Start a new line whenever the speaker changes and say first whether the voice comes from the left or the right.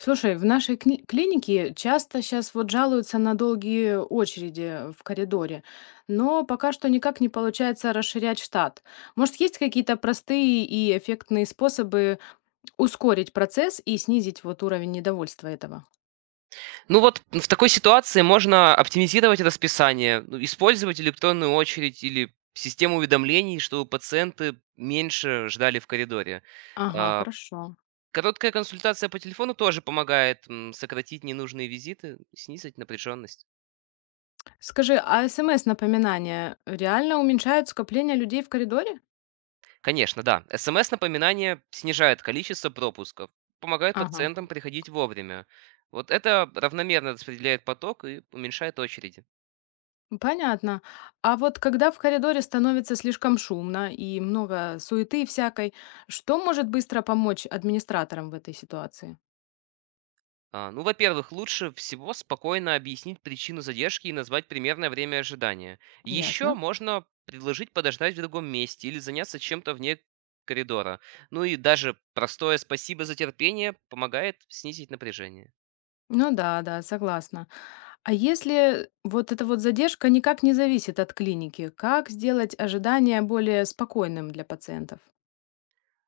left: Слушай, в нашей клинике часто сейчас вот жалуются на долгие очереди в коридоре, но пока что никак не получается расширять штат. Может, есть какие-то простые и эффектные способы ускорить процесс и снизить вот уровень недовольства этого?
right: Ну вот в такой ситуации можно оптимизировать расписание, ну, использовать электронную очередь или систему уведомлений, чтобы пациенты меньше ждали в коридоре.
left: Ага,
right: А,
left: хорошо.
right: Короткая консультация по телефону тоже помогает сократить ненужные визиты, снизить напряженность.
left: Скажи, а смс-напоминания реально уменьшают скопление людей в коридоре?
right: Конечно, да. СМС-напоминание снижает количество пропусков, помогает
left: Ага.
right: пациентам приходить вовремя. Вот это равномерно распределяет поток и уменьшает очереди.
left: Понятно. А вот когда в коридоре становится слишком шумно и много суеты всякой, что может быстро помочь администраторам в этой ситуации?
right: Ну, во-первых, лучше всего спокойно объяснить причину задержки и назвать примерное время ожидания. Еще
left: Ясно.
right: можно предложить подождать в другом месте или заняться чем-то вне коридора. Ну и даже простое «спасибо за терпение» помогает снизить напряжение.
left: Ну да, да, согласна. А если вот эта вот задержка никак не зависит от клиники, как сделать ожидание более спокойным для пациентов?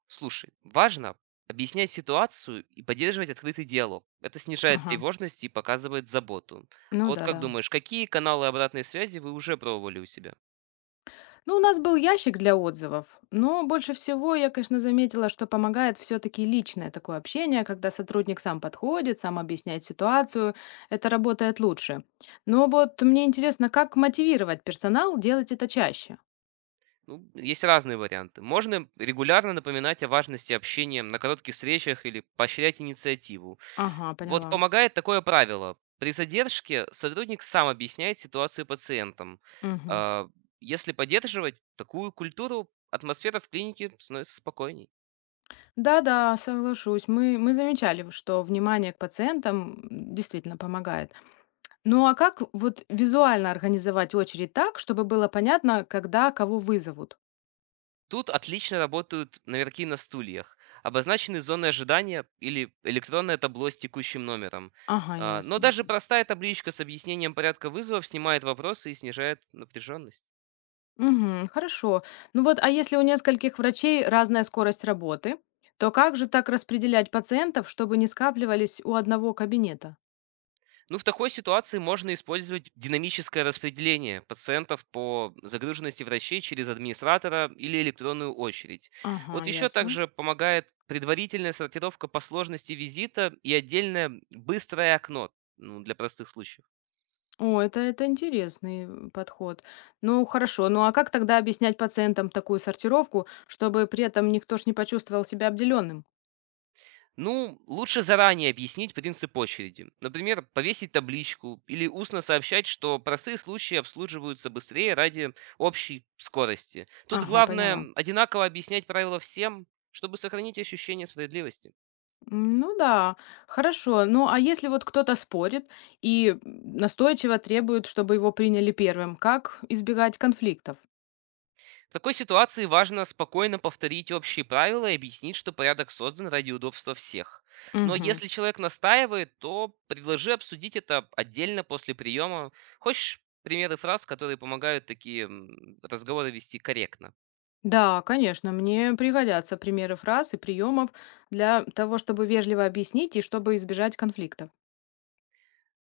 right: Слушай, важно объяснять ситуацию и поддерживать открытый диалог. Это снижает
left: Ага.
right: тревожность и показывает заботу. А
left: Ну
right: вот
left: да,
right: как
left: да.
right: думаешь, какие каналы обратной связи вы уже пробовали у себя?
left: Ну, у нас был ящик для отзывов, но больше всего я, конечно, заметила, что помогает все-таки личное такое общение, когда сотрудник сам подходит, сам объясняет ситуацию, это работает лучше. Но вот мне интересно, как мотивировать персонал делать это чаще?
right: Ну, есть разные варианты. Можно регулярно напоминать о важности общения на коротких встречах или поощрять инициативу.
left: Ага,
right: Вот
left: поняла.
right: помогает такое правило. При задержке сотрудник сам объясняет ситуацию пациентам.
left: Мгм.
right: А, Если поддерживать такую культуру, атмосфера в клинике становится спокойней.
left: Да-да, соглашусь. Мы замечали, что внимание к пациентам действительно помогает. Ну а как вот визуально организовать очередь так, чтобы было понятно, когда кого вызовут?
right: Тут отлично работают наверки на стульях, обозначены зоны ожидания или электронное табло с текущим номером.
left: Ага,
right: Но
left: ясно.
right: даже простая табличка с объяснением порядка вызовов снимает вопросы и снижает напряженность.
left: Мгм. Хорошо. Ну вот, а если у нескольких врачей разная скорость работы, то как же так распределять пациентов, чтобы не скапливались у одного кабинета?
right: Ну, в такой ситуации можно использовать динамическое распределение пациентов по загруженности врачей через администратора или электронную очередь.
left: Ага,
right: Вот еще
left: ясно.
right: также помогает предварительная сортировка по сложности визита и отдельное быстрое окно ну, для простых случаев.
left: О, это интересный подход. Ну, хорошо. Ну, а как тогда объяснять пациентам такую сортировку, чтобы при этом никто ж не почувствовал себя обделенным?
right: Ну, лучше заранее объяснить принцип очереди. Например, повесить табличку или устно сообщать, что простые случаи обслуживаются быстрее ради общей скорости. Тут
left: Ага, поняла.
right: главное одинаково объяснять правила всем, чтобы сохранить ощущение справедливости.
left: Ну да, хорошо. Ну, а если вот кто-то спорит и настойчиво требует, чтобы его приняли первым, как избегать конфликтов?
right: В такой ситуации важно спокойно повторить общие правила и объяснить, что порядок создан ради удобства всех. Но
left: Мгм.
right: если человек настаивает, то предложи обсудить это отдельно после приема. Хочешь примеры фраз, которые помогают такие разговоры вести корректно?
left: Да, конечно, мне пригодятся примеры фраз и приемов для того, чтобы вежливо объяснить и чтобы избежать конфликтов.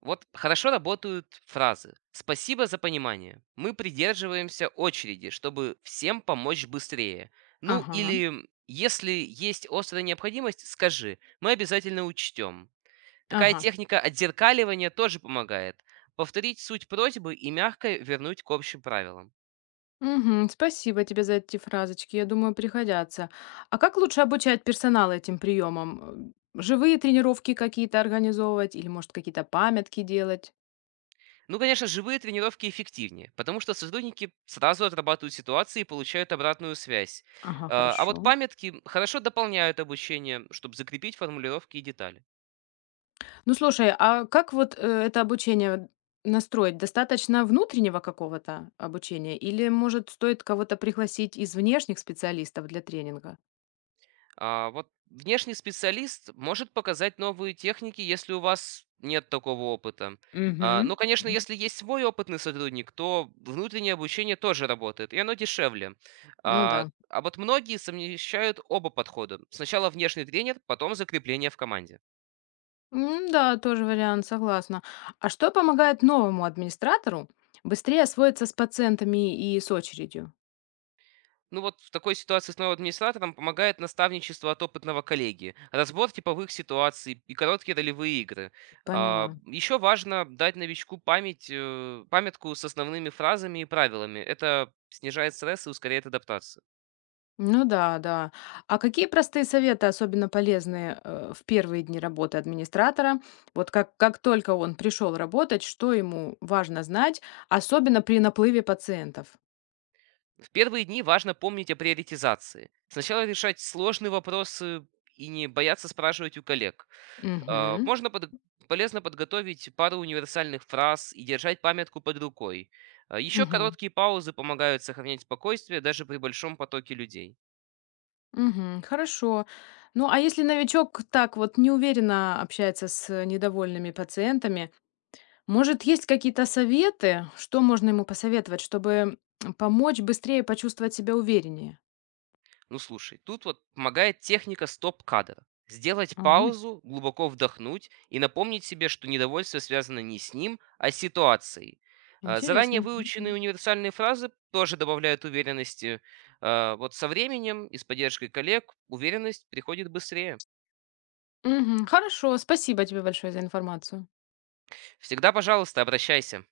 right: Вот хорошо работают фразы. Спасибо за понимание. Мы придерживаемся очереди, чтобы всем помочь быстрее. Ну
left: Ага,
right: или если есть острая необходимость, скажи. Мы обязательно учтем. Такая
left: ага.
right: техника отзеркаливания тоже помогает. Повторить суть просьбы и мягко вернуть к общим правилам.
left: Мгм, спасибо тебе за эти фразочки, я думаю, пригодятся. А как лучше обучать персонал этим приемам? Живые тренировки какие-то организовывать или, может, какие-то памятки делать?
right: Ну, конечно, живые тренировки эффективнее, потому что сотрудники сразу отрабатывают ситуации и получают обратную связь.
left: Ага,
right: А вот
left: хорошо.
right: памятки хорошо дополняют обучение, чтобы закрепить формулировки и детали.
left: Ну слушай, а как вот, это обучение настроить? Достаточно внутреннего какого-то обучения или, может, стоит кого-то пригласить из внешних специалистов для тренинга?
right: А, вот внешний специалист может показать новые техники, если у вас нет такого опыта. А, ну,
left: Мгм.
right: конечно, если есть свой опытный сотрудник, то внутреннее обучение тоже работает, и оно дешевле.
left: Ну да.
right: А вот многие совмещают оба подхода. Сначала внешний тренер, потом закрепление в команде.
left: Да, тоже вариант, согласна. А что помогает новому администратору быстрее освоиться с пациентами и с очередью?
right: Ну вот в такой ситуации с новым администратором помогает наставничество от опытного коллеги, разбор типовых ситуаций и короткие ролевые игры.
left: Поняла.
right: Еще важно дать новичку память, памятку с основными фразами и правилами. Это снижает стресс и ускоряет адаптацию.
left: Ну да, да. А какие простые советы особенно полезны в первые дни работы администратора? Вот как только он пришел работать, что ему важно знать, особенно при наплыве пациентов?
right: В первые дни важно помнить о приоритизации. Сначала решать сложные вопросы и не бояться спрашивать у коллег. А,
left: Угу,
right: Можно под- полезно подготовить пару универсальных фраз и держать памятку под рукой. Еще
left: угу,
right: короткие паузы помогают сохранять спокойствие даже при большом потоке людей.
left: угу, хорошо. Ну а если новичок так вот неуверенно общается с недовольными пациентами, может, есть какие-то советы, что можно ему посоветовать, чтобы помочь быстрее почувствовать себя увереннее?
right: Ну слушай, тут вот помогает техника стоп-кадра. Сделать
left: А,
right: паузу, глубоко вдохнуть и напомнить себе, что недовольство связано не с ним, а с ситуацией. Заранее
left: интересно.
right: выученные универсальные фразы тоже добавляют уверенности. Вот со временем и с поддержкой коллег уверенность приходит быстрее.
left: Мгм. Хорошо, спасибо тебе большое за информацию.
right: Всегда, пожалуйста, обращайся.